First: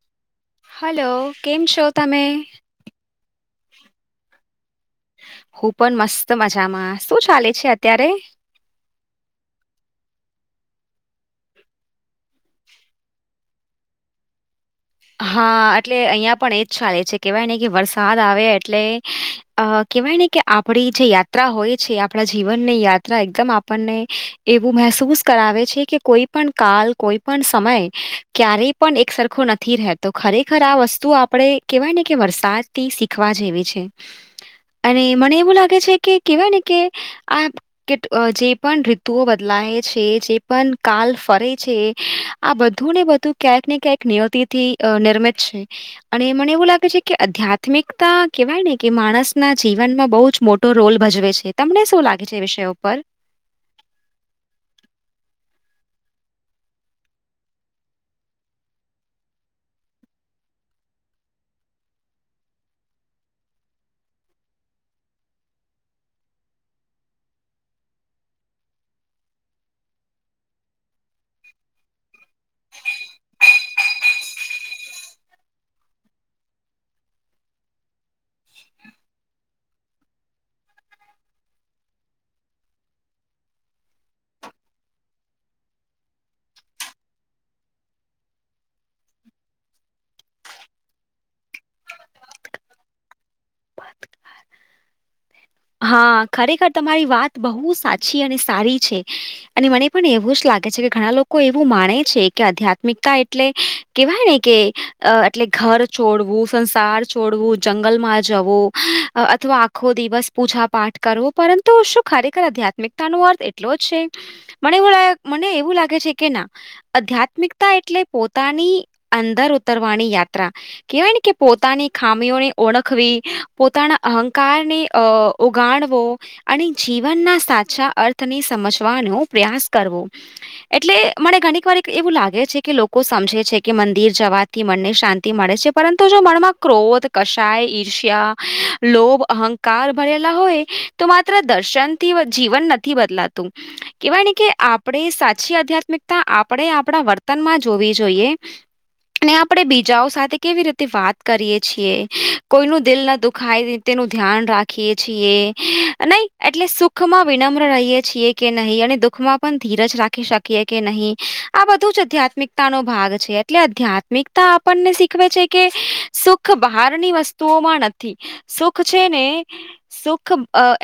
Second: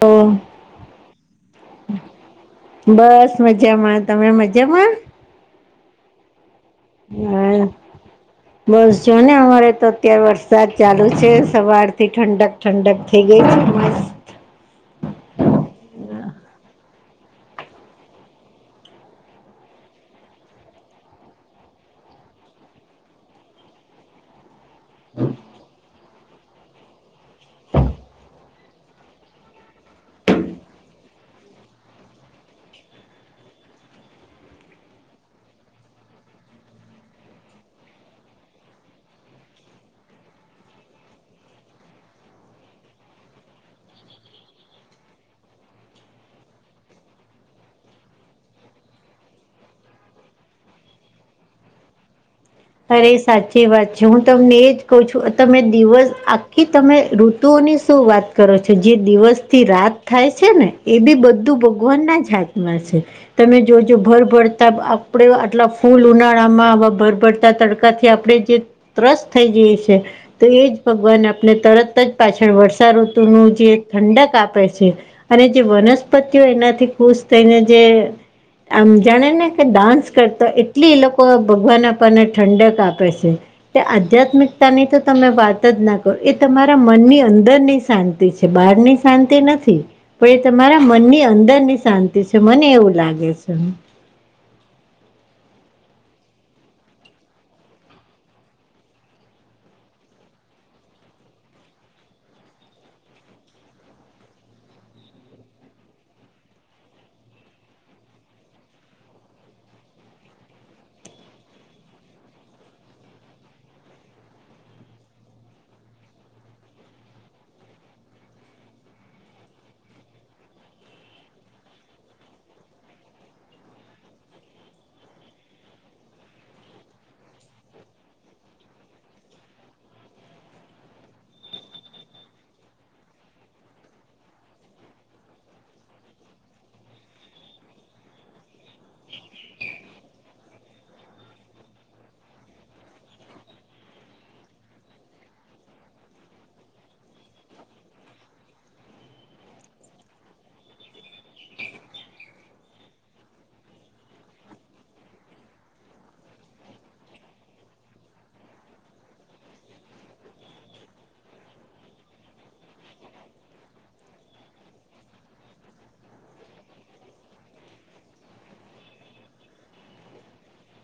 તો હલો કેમ છો તમે બસ મજામાં તમે મજામાં હું પણ મસ્ત મજામાં શું ચાલે હા છે અત્યારે બસ જો ને અમારે તો અત્યારે વરસાદ ચાલુ છે સવાર થી ઠંડક ઠંડક થઈ ગઈ હા એટલે અહિયાં પણ એજ ચાલે છે કેવાય નને કે વરસાદ આવે એટલે અ કહેવાય ને કે આપડી જે યાત્રા હોય છે આપણા જીવનની યાત્રા એકદમ આપણને એવું મહેસૂસ કરાવે છે કે કોઈ પણ કાલ કોઈ પણ સમય ક્યારેય પણ એક સરખો નથી રહેતો ખરેખર આ વસ્તુ આપણે કેહેવાય ને કે વરસાદથી શીખવા જેવી છે અને મને એવું લાગે છે કે કેવાય ને કે આ કે જે પણ ઋતુઓ બદલાય છે જે પણ કાલ ફરે છે આ બધું ને બધું ક્યાંક ને ક્યાંક નિયતિ થી નિર્મિત છે અને મને એવું લાગે છે કે આધ્યાત્મિકતા કેવાય ને કે માણસના જીવનમાં બહુ જ મોટ રોલ ભજવે છે તમને શું લાગે છે એ વિષયો અરે સાચી એ વાત છે હું તમને એ જ કહું છું તમે દિવસ આખી તમે ઋતુઓની શું વાત કરો છો જે દિવસથી રાત થાય છે ને એ બી બધું ભગવાનના જાાથમાં છે તમે જોજો ભરભરતા આપડ આટલા ફૂલ ઉનાળામાં આવા ભર ભરતા તડકા થી આપણે જે ત્રસ થઈ જઈ છે. તો એ જ ભગવાન આપણે તરત જ પાછળ વર્ષાઋતુનું જે ઠંડક આપે છે અને જે વનસ્પતિઓ એનાથી ખુશ થઈને જે. આમ જાણે ને કે ડાન્સ કરતા એટલી એ લોકો ભગવાન ને ઠંડક આપે છે તે આધ્યાત્મિકતા ની તો તમે વાત જ ના કરો એ તમારા મનની અંદરની શાંતિ છે બહાર ની શાંતિ નથી પણ એ તમારા મનની અંદર ની શાંતિ છે મને એવું લાગે છે. હા ખરેખર તમારી વાત બહુ સાચી અને સારી છે. અને મને પણ એવું જ લાગે છે કે ઘણા લોકો એવું માને છે કે આધ્યાત્મિકતા એટલે કેવાય ને કે એટલે ઘર છોડવું સંસાર છોડવું જંગલમાં જવું અથવા આખો દિવસ. પૂજા પાઠ કરવું પરંતુ શું ખરેખર આધ્યાત્મિકતાનો અર્થ એટલો જ છે. મને એવું મને એવું લાગે છે કે ના આધ્યાત્મિકતા એટલે પોતાની અંદર ઉતરવાની યાત્રા કહેવાય ને કે પોતાની ખામીઓને ઓળખવી પોતાના અહંકારને અ ઉગાણવો અને જીવનના સાચા અર્થને સમજવાનો પ્રયાસ કરવો એટલે મને ઘણીક વાર એવું લાગે છે કે લોકો સમજે છે કે મંદિર જવા થી મનને શાંતિ મળે છે પરંતુ જો મનમાં ક્રોધ કશાય ઈર્ષ્યા લોભ અહં કાર ભરેલા હોય તો માત્ર દર્શનથી જીવન નથી બદલાતું કેવાય નને કે આપણે સાચી આધ્યાત્મિકતા આપણે આપણા વર્તનમાં જોવી જોઈએ આપડે બીજાઓ સાથે કેવી રીતે વાત કરીએ છીએ કોઈ ન દિલ ના દુખાય તેનું ધ્યાન રાખી છી નહી એટલે સુખમાં વિનમ્ર રહીએ છીએ કે નહીં અને દુઃખમાં ધીરજ રાખી શકીએ કે નહી આ બધું જ આધ્યાત્મિકતા નો ભાગ છે. એટલે આધ્યાત્મિકતા આપણને શીખવે છે કે સુખ બહારની વસ્તુઓમાં નથી સુખ છે ને સુખ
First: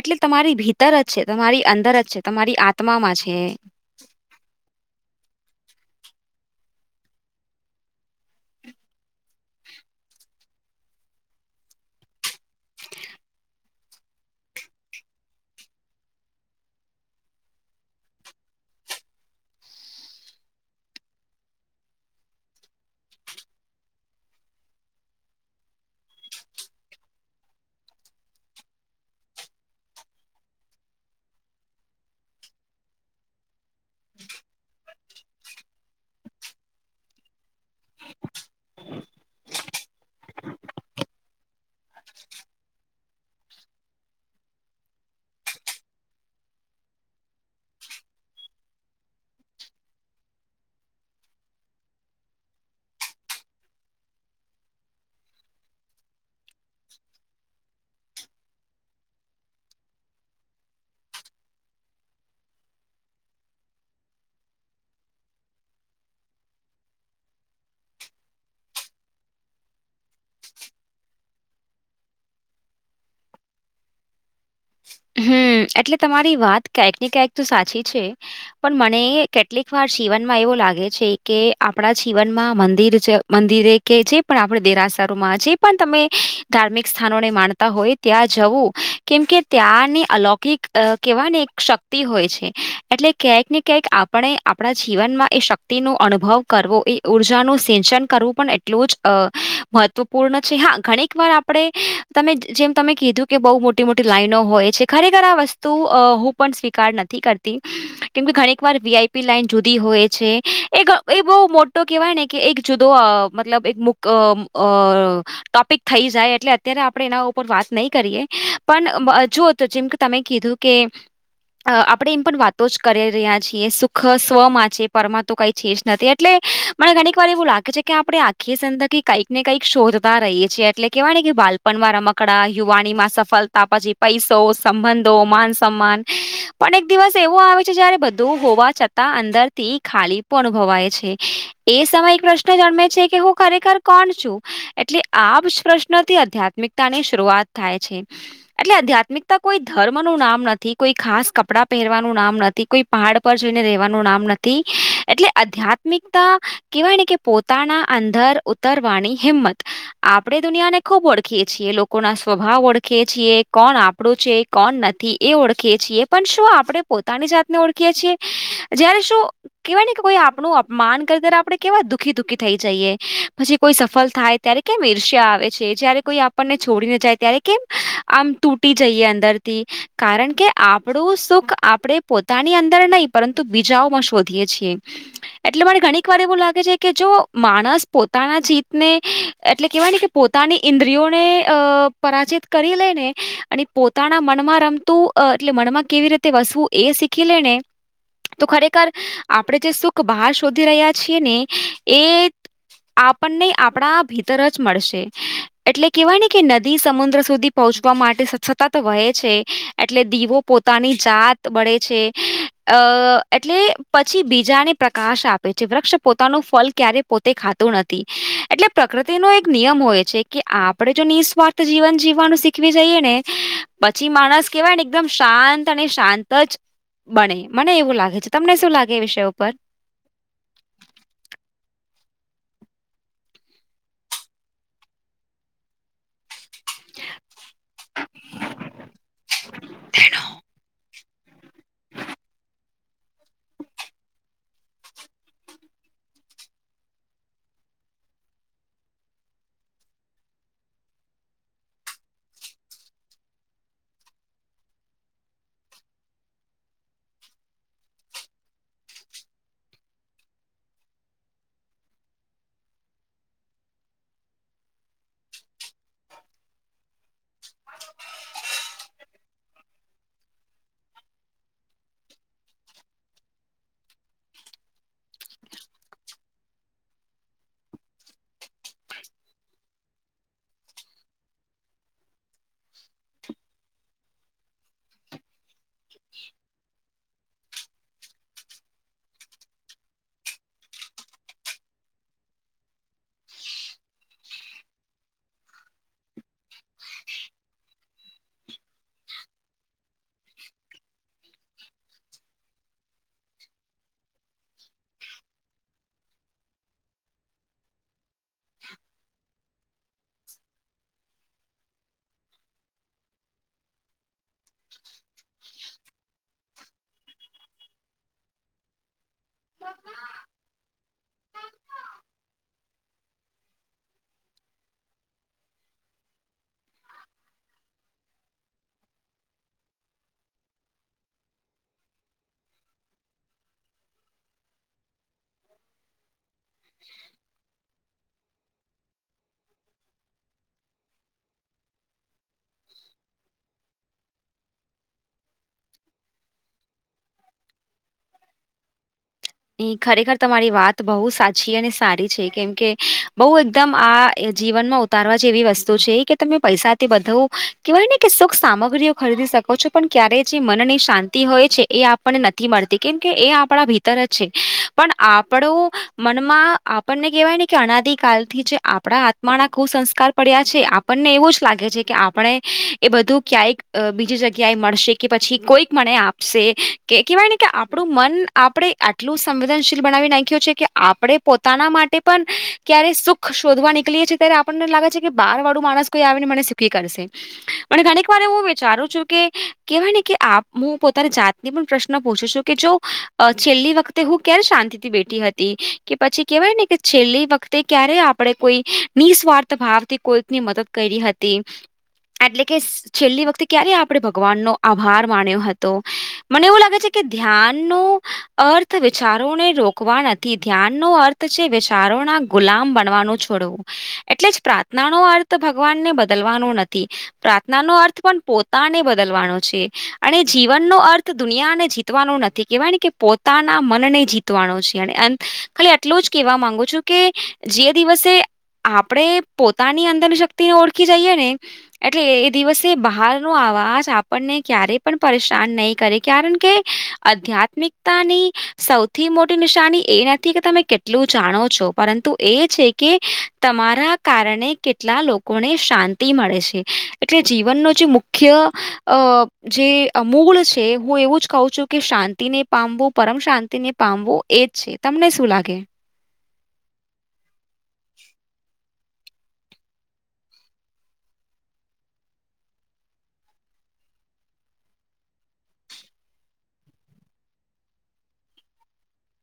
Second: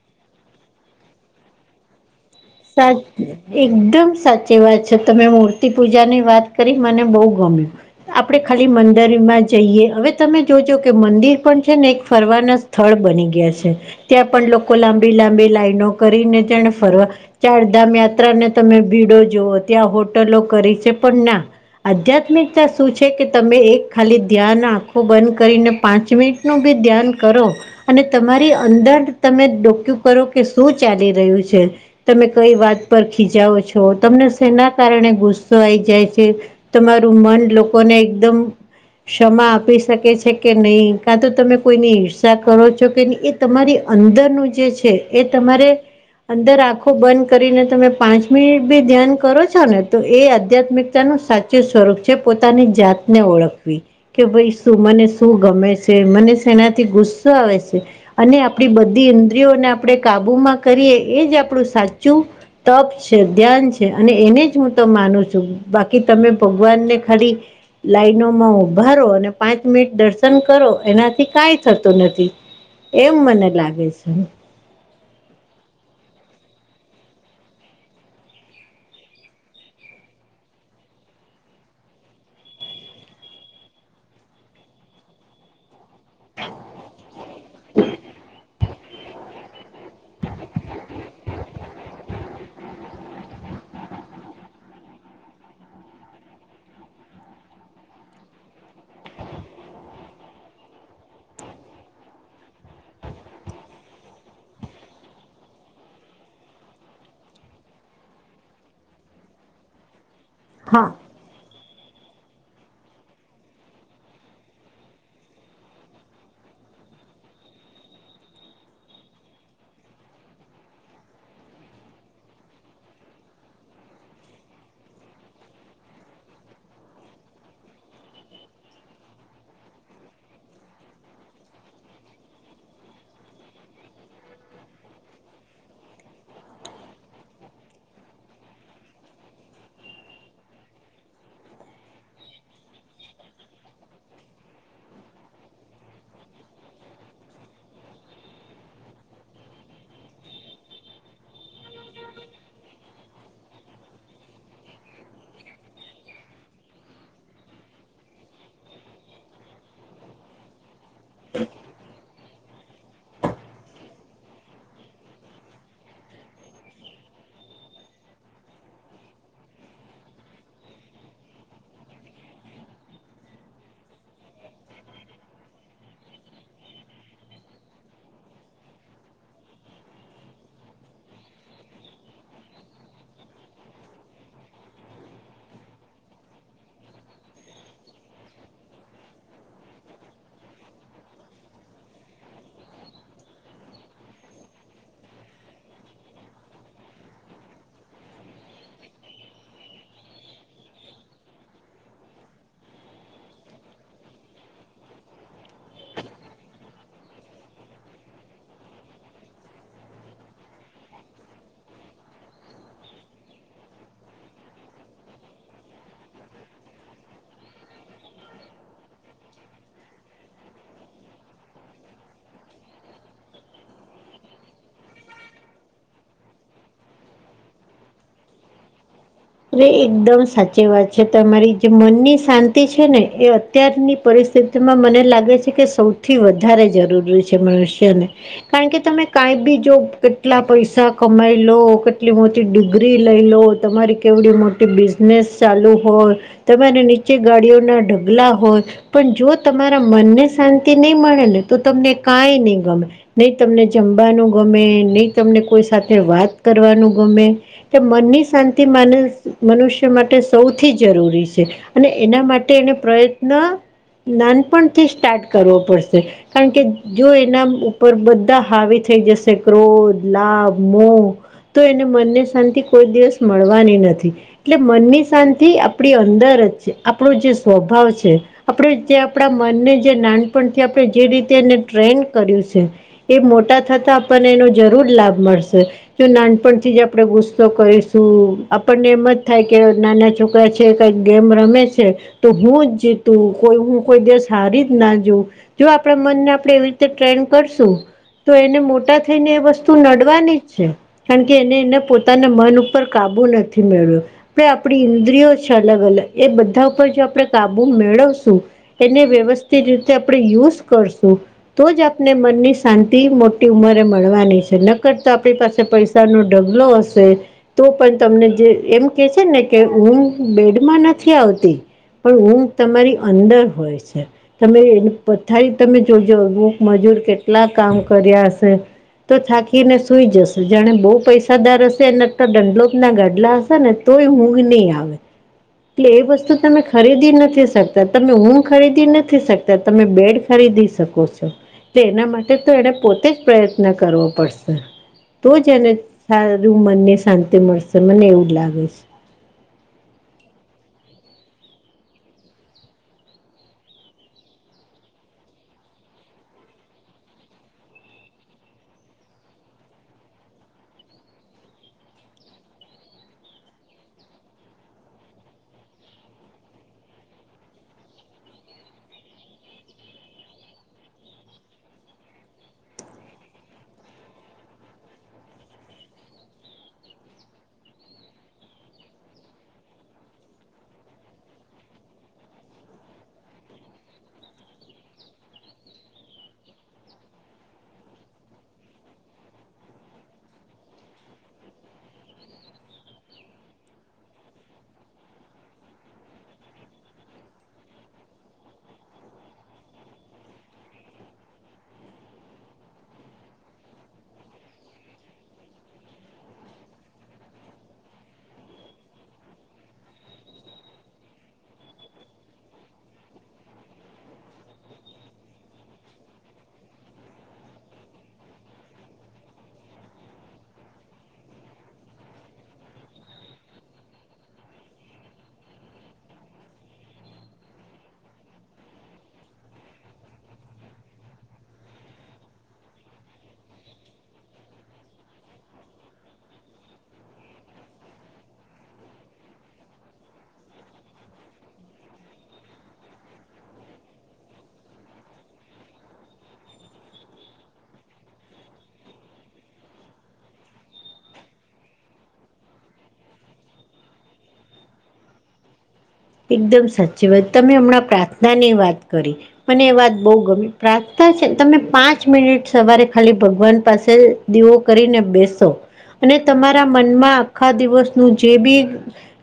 એટલે તમારી ભીતર જ છે તમારી અંદર જ છે. તમારી સાચ આત્મામાં છે એકદમ સાચ જેવા છ તમે મૂર્તિ પૂજાની વાત કરી મને બહુ ગમ્યું આપણે ખાલી મંદરમાં જઈએ હવે તમે જોજો કે મંદિર પણ છે ને એક ફરવાના સ્થળ બની ગયા છે ત્યાં પણ લોકો લાંબી લાંબી લાાઈનો કરીને તેને ફરવા ચારધામ યાત્રા ને તમે ભીડો જવ ત્યાં હોટલો કરી છે પણ ના આધ્યાત્મિકતા શું છે કે તમે એક ખાલી ધ્યાન આંખો બંધ કરીને પાંચ મિનિટ નું બી ધ્યાન કરો. અને તમારી અંદર તમે ડોકું કરો કે શું ચાલી રહ્યું છે. તમે કઈ વાત પર ખીજાવો છો તમને શેના કારણે ગુસ્સો આઈ જાય છે. તમારું મન લોકોને એકદમ ક્ષમા આપી શકે છે કે નહીિ કાં તો તમે કોઈની હિર્સાા કરો છો કે નહી તમારી અંદરનું જે છે એ તમારે અંદર રાખ બંધ કરીને તમે પાંચ મિનિટ બી ધ્યાન કરો છો ને તો એ આધ્યાત્મિકતા ન સાચું સ્વરૂપ છે પોતાની જાતને ઓળખવી કે ભાઈ શું મને શું ગમે છે મને શનાથી ગુસ્સો આવે છે. અને આપણી બધી ઇન્દ્રિયોને આપણે કાબુમાં કરીએ એજ આપણું સાચું તપ છે ધ્યાન છે અને એને જ હું તો માનું છું બાકી તમે ભગવાનને ખાલી લાઈનોમાં ઉભાારો અને પાંચ મિનિટ દર્શન કરો એનાથી કઈ થતું નથી એમ મને લાગે છે. હમ એટલે તમારી વાત કંક ને કંક તો સાચી છે. પણ મને કેટલીક વાર જીવનમાં એવું લાગે છે કે આપણા જીવનમાં મંદિર મંદિરે કે છે પણ આપડે દેરાસારોમાં છે. પણ તમે ધાર્મિક સ્થાનોને માણતા હોય, ત્યાં જવું કેમ કે ત્યાંને અલૌકિક કેવાય ને એક શક્તિ હોય છે, એટલે ક્યાંક ને ક્યાંક અ પણ આપણા જીવનમાં એ શક્તિ ન અનુભવ કરવો એ ઉર્જાનું સિંચન કરવું એ પણ એટલું જ મહત્વપૂર્ણ છે, હા ઘણીક વાર આપણે તમે જેમ તમે કીધું કે બહ મોટી મોટી લાઈનો હોય છે ખરેખર આ વસ્તુ હું પણ સ્વીકાર નથી કરતી કેમ કે ઘણીક વાર વીઆઈ પી લાઈન જુદી હોય છે, હા એક એ બહુ મોટો કેહેવાય ને કે એક જુદો મતલબ એક મુક અ અ અ ટોપિક થઈ જાય એટલે અત્યારે આપણેે એના ઉપર વાત નહી કરીએ, પણ જુઓ તો જેમ કે તમે કીધું કે અ આપણે એમ પણ વાતો જ કરી રહ્યા છીએ, સુખ સ્વમાં છે પરમા તો કઈ છે જ નથી એટલે મને ઘણીક વાર એવું લાગે છે, કે આપણે આખી સંંદકી કંઈક ને કંઈક શોધતા રહીએીએ એટલે કેવાય કે બા વારા મકડા યુવાણી માં સફળતા ત પછી પૈસો સંબંધો માન સમાન પણ એક દિવસ એવું આવે છે જયારે બધું હોવાતા અંદર થી ખાલી પણ અનુ ભવાય છે, એ સમય એક પ્રશ્ન જન્મે છે કે હું ખરેખર કોણ છું. એટલે આ પ્રશ્નથી આધ્યાત્મિકતાની શરૂઆત થાય છે. એટલે આધ્યાત્મિકતા કોઈ ધર્મ નું નામ નથી કોઈ ખાસ કપડા પહેરવાનું નામ નથી કોઈ પહાડ પર જોઈને રવાનું નામ નથી એટલે આધ્યાત્મિકતા કેવાય ને કે પો તાના અંદર ઉતરવાની હિંમત આપડે દુનિયા ને ખુબ ઓળખીએ છીએ, લોકો ના સ્વભાવ ઓળખીએ છીએ કોણ આપણું છે કોણ નથી એ ઓળખીએ છીએ પણ શું આપણે પોતાની જાતને ઓળખીએ છીએ? જયારે શું? કેવાય ન કે કોઈ આપણું અપમાન કરે ત્યારે આપડણે કેવા દુઃખી દુખી થઈ જઈએ પછી કોઈ સફળ થાય ત્યારે કેમ ઈર્ષ્યા આવે છે, જયારે કોઈ આપણને છોડીને જાય ત્યારે કેમ આમ ટૂટી જઈએ અંદરથી કારણ કે આપણું સુખ આપણે પોતાની અંદર નહી પરંતુ બીજાઓમાં શોધીએ છીએ, એટલે મને ઘણીક વાર એવું લાગે છે, કે જો માણસ પોતાના જીતને એટલે કેહેવાય ન કે પોતાની ઇન્દ્રિયોને અ પરાજિત કરી લેને અને પોતાના મનમાં રમતું એટલે મનમાં કેવી રીતે વસવું એ શીખી લે ને તો ખરેખર આપણેે જે સુખ બહાર શોધી રહ્યા છીએ, ને એ આપણને આપણા ભીતર જ મળશે એટલે કેહેવાય ને કે નદી સમુદ્ર સુધી પહોંચ આપવા માટે સતત વહે છે એટલે દીવો પોતાની જાત બળે છે, અ એટલે પછી બીજાને પ્રકાશ આપે છે વૃક્ષ પોતાનું ફલ ક્યારે પોતે ખા નથી એટલે પ્રકૃતિ નો એક નિયમ હોય છે, કે આપણે જો નિઃસ્વાર્થ જીવન જીવવાનું શવી જઈએ ને પછી માણસ કેહેવાય ને એકદમ શાંત અને શાંત જ બને મને એવું લાગે છે, તમને શું લાગે એ વિષય ઉપર એ એકદમ સાચી વાત છે, તમારી જે મનની શાંતિ છે ને એ અત્યારની પરિસ્થિતિ તેમાં મને લાગે છે કે સૌ થી વધારે જરૂરી છે, મનુષ્યને કારણ કે તમે કઈ બી જો કેટલા પૈસા કમાઈ લો કેટલી મોટી ડિગ્રી લઈ લો તમારી કેવડી મોટી બિઝનેસ ચાલુ હોય તમેરે નીચે ગાડીઓના ઢગલા હોય. પણ જો તમારા મનને શાંતિ નહી મળે ને તો તમને કાઈ નહીં ગમે, નહી તમને જમવાનું ગમે નહી તમને કોઈ સાથે વાત કરવાનું ગમે કે મનની શાંતિ માને મનુષ્ય માટે સૌથી જરૂરી છે. અને એના માટે એને પ્રયત્ન નાનપણથી સ્ટાર્ટ કરવો પડશે, કારણ કે જો એના ઉપર બધા હાવી થઈ જશે ક્રોધ લાભ મોહ તો એને મનને શાંતિ કોઈ દિવસ મળવાની નથી. એટલે મનની શાંતિ આપણી અંદર જ છે આપણો જે સ્વભાવ છે, આપણે જે આપણા મનને જે નાનપણથી આપણે જે રીતે એને ટ્રેન કર્યું છે. એ મોટા થતા આપણને એનો જરૂર લાભ મળશે. જો નાનપણથી જ આપડણે ગુસ્સો કરીશ શું આપણને એમ જ થાય કે નાના છોકરા છે કંઈક ગેમ રમે છે તો હું જ જીતું કોઈ હું કોઈ દસ સારી જ ના જોઉં જો આપણા મનને આપણે એવી રીતે ટ્રેન્ન કરશું તો એને મોટા થઈને એ વસ્તુ નડવાની જ છે કારણ કે એને એને પોતાના મન ઉપર પર કાબુ નથી મે્યો આપણે આપણી ઇન્દ્રિયો છે અલગ અલગ એ બધા ઉપર જો આપણે કાબુ મેળવશું એને વ્યવસ્થિત રીતે આપણે યુઝ કરશું તો જ આપને મનની શાંતિ મોટી ઉંમરે મળવાની છે નકર તો આપણી પાસે સું ડબલો હશેશે તો પણ તમને જે એમ કે છે ને કે હમ બેડમાં નથી આવતી પણ ઊંઘ તમારી અંદર હોય છે તમે એને પથારી તમે જોજો અમુક મજૂર કેટલા કામ કર્યા હશે તો થાકીને સુૂઈ જશે જાણે બહુ પૈસાદાર હશે એ દંડલોક ના ગઢલા હશે ને તો એ હું નહીં આવે એટલે એ વસ્તુ તમે ખરીદી નથી શકતા તમે ઊમ ખરીદી નથી શકતા તમે બેડ ખરીદી કો છો એના માટે તો એને પોતે જ પ્રયત્ન કરવો પડશે તો જ એને સારું મનને શાંતિ મળશે મને એવું લાગે છે ખરેખર તમારી વાત બહુ સાચી અને સારી છે કેમ કે બહુ એકદમ આ જીવનમાં ઉતારવા જે એવી વસ્તુ છે કે તમે પૈસાથી બધવું કેવાય ને કે સુખ સામગ્રીઓ ખરીદી શકો ઓો પણ ક્યારેય જે મનની શાંતિ હોય છે એ આપણને નથી મળતી કેમ કે એ આપણા છે પણ આપણું મનમાં આપણને કહેવાયને કે અનાદ કલ થી જે આપણા મા ના કુ સંસ્કાર પડ્યા છે આપણને એવું જ લાગે છે કે આપણે એ બધું ક્યાંય બીજી જગ્યાએ મળશે કે પછી કોઈક મને આપશે કે કહેવાય ને કે આપણું મન આપણે આટલું સંવેદનશીલ બનાવી નાખ્યું છે કે આપણે પોતાના માટે પણ ક્યારે સુખ શોધવા નીકળીએ છીએ ત્યારે આપણને લાગે છે કે બહાર વાળું માણસ કોઈ આવીને મને સકીખી કરશે પણ ઘણીક વાર એું વિચારું છું કે કેવાય ને કે આપ હું પોતાની જાતની પણ પ્રશ્ન પૂછું છું કે જોું છેલ્લી વખતે હું ક્યારે શાંતિ થી બેઠી હતી કે પછી કેવાય ને કે છેલ્લી વખતે ક્યારે આપણે કોઈ નિસ્વાર્થ ભાવથી કોઈકની મદદ કરી હતી એટલે કે છેલ્લી વખતે ક્યારે આપણે ભગવાન નો આભાર માણ્યો હતો મને એવું લાગે છે કે ધ્યાન ન અર્થ વિચારોને રોકવા નથી ધ્યાનનો અર્થ છે વિચારોના ગુલામ બનવાનું છોડવો એટલે જ પ્રાર્થના નો અર્થ ભગવાનને બદલવાનો નથી પ્રાર્થના નો અર્થ પણ પોતાને બદલવાનો છે અને જીવનનો અર્થ દુનિયાને જી નું નથી કેવાની કે પોતાના મનને જીતવાનો છે અને ખાલી આટલો જ કેહેવા માંગુ છું કે જે દિવસે આપણેે પોતાની અંદરની શક્તિ ને ઓળખી જઈએ ને એટલે એ દિવસે બહાર નો આવાજ આપણને ક્યારેય પણ પરેશાન નહી કરે કારણ કે આધ્યાત્મિક તાની સૌથી મોટી નિશાની એ નથી કે તમે કેટલું જાણો છો પરંતુ એ છે કે તમારા કારણે કેટલા લોકોને શાંતિ મળે છે કે એટલે જીવનનો જે મુખ્ય અ જે મૂળ છે હું એવું જ કહું છું કે શાંતિને પામવું પરમ શાંતિ ને પામવું એજ છે તમને શું લાગે એકદમ સાચી વાત તમે હમણાં પ્રાર્થના ની વાત કરી મને એ વાત બહુ ગમી પ્રાર્થના છેને તમે પાંચ મિનિટ સવારે ખાલી ભગવાન પાસે દીવો કરીને બેસો અને તમારા મનમાં આખા દિવસનું જે બી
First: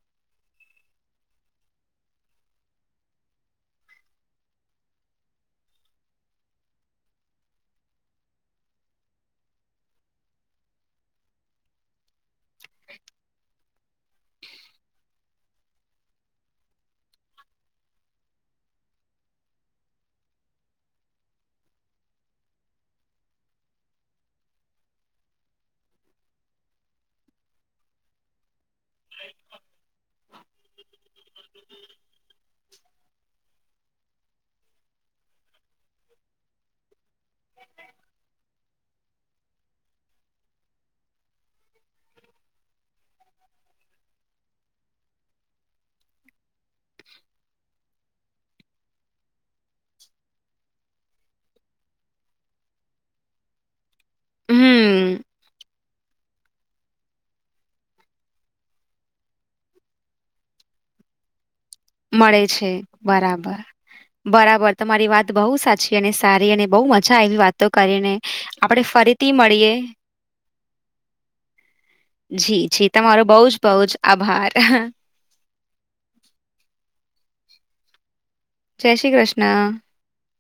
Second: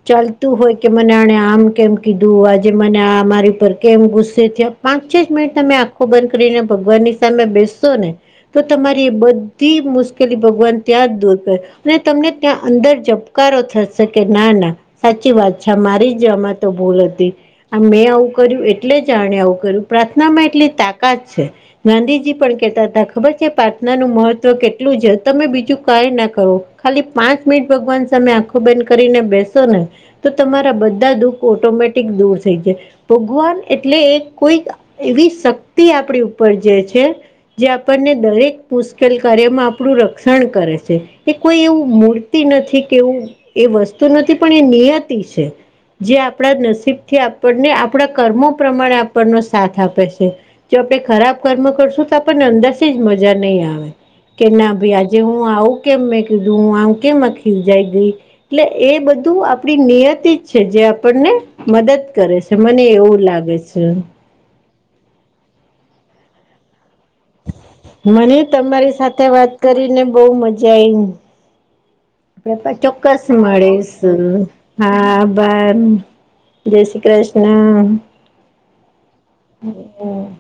ચાલતું હોય કે મને આણે આમ કેમ કીધું આજે મને મારી પર કેમ ગુસ્સે થ્યા પાંચ મિનિટ તમે આ ખો બંધ કરીને ભગવાન ની સામે બેસસો ને તો તમારી એ બધી મુશ્કેલી ભગવાન ત્યાં જ દૂર કર ને તમને ત્યાં અંદર જબકારો થશે કે ના ના સાચી વાત છે મારી જમત તો ભૂલ હતી. આ મેં આવું કર્યું એટલે જ આણે આવું કર્યું પ્રાર્થનામાં એટલી તાકાત છે. ગાંધીજી પણ કેતા હતા ખબર છે પ્રાર્થનાનું મહત્વ કેટલું છે તમે બીજું કઈ ના કરો ખાલી પાંચ મિનિટ ભગવાન સામે આંખો બંઘ કરીને બેસો ને તો તમારા બધા દુઃખ ઓટોમેટિક દૂર થઈ જાય. ભગવાન એટલે એ કોઈક એવી શક્તિ આપણી ઉપર જે છે જે આપણને દરેક મુશ્કેલ કાર્યમાં આપણું રક્ષણ કરે છે. એ કોઈ એવું મૂર્તિ નથી કે એવું એ વસ્તુ નથી પણ એ નિયતિ છે. જે આપણા નસીબ થી આપણને આપણા કર્મો પ્રમાણે આપણનો સાથ આપે છે. જો આપણે ખરાબ કર્મ કરશું તો આપણને અંદર જ મજા નહીં આવે. કે ના ભઈ હમ્મ આજે હું આવુ કેમ મેં કીધૂ હું આમ કેમ ખીજાઇ ધી. એટલે એ બધું આપડી નિયતે જ છે જે આપણને મદદ કરે મળે છે મને એવું બરાબર. લાગે છે. બરાબર તમારી વાત બહુ સાચી અને સારી અને બહુ મજા આવી વાતો કરીને. મને આપણે તમારી સાથે ફરીથી વાત મળીએ કરીને બહુ મજા આઈવી. જી આપડે જી ચોક્કસ તમારો બહુ જ બહુ જ મળીશું, આભાર હા. બામ જય શ્રી કૃષ્ણ. જય શ્રી કૃષ્ણ. હમ્મ.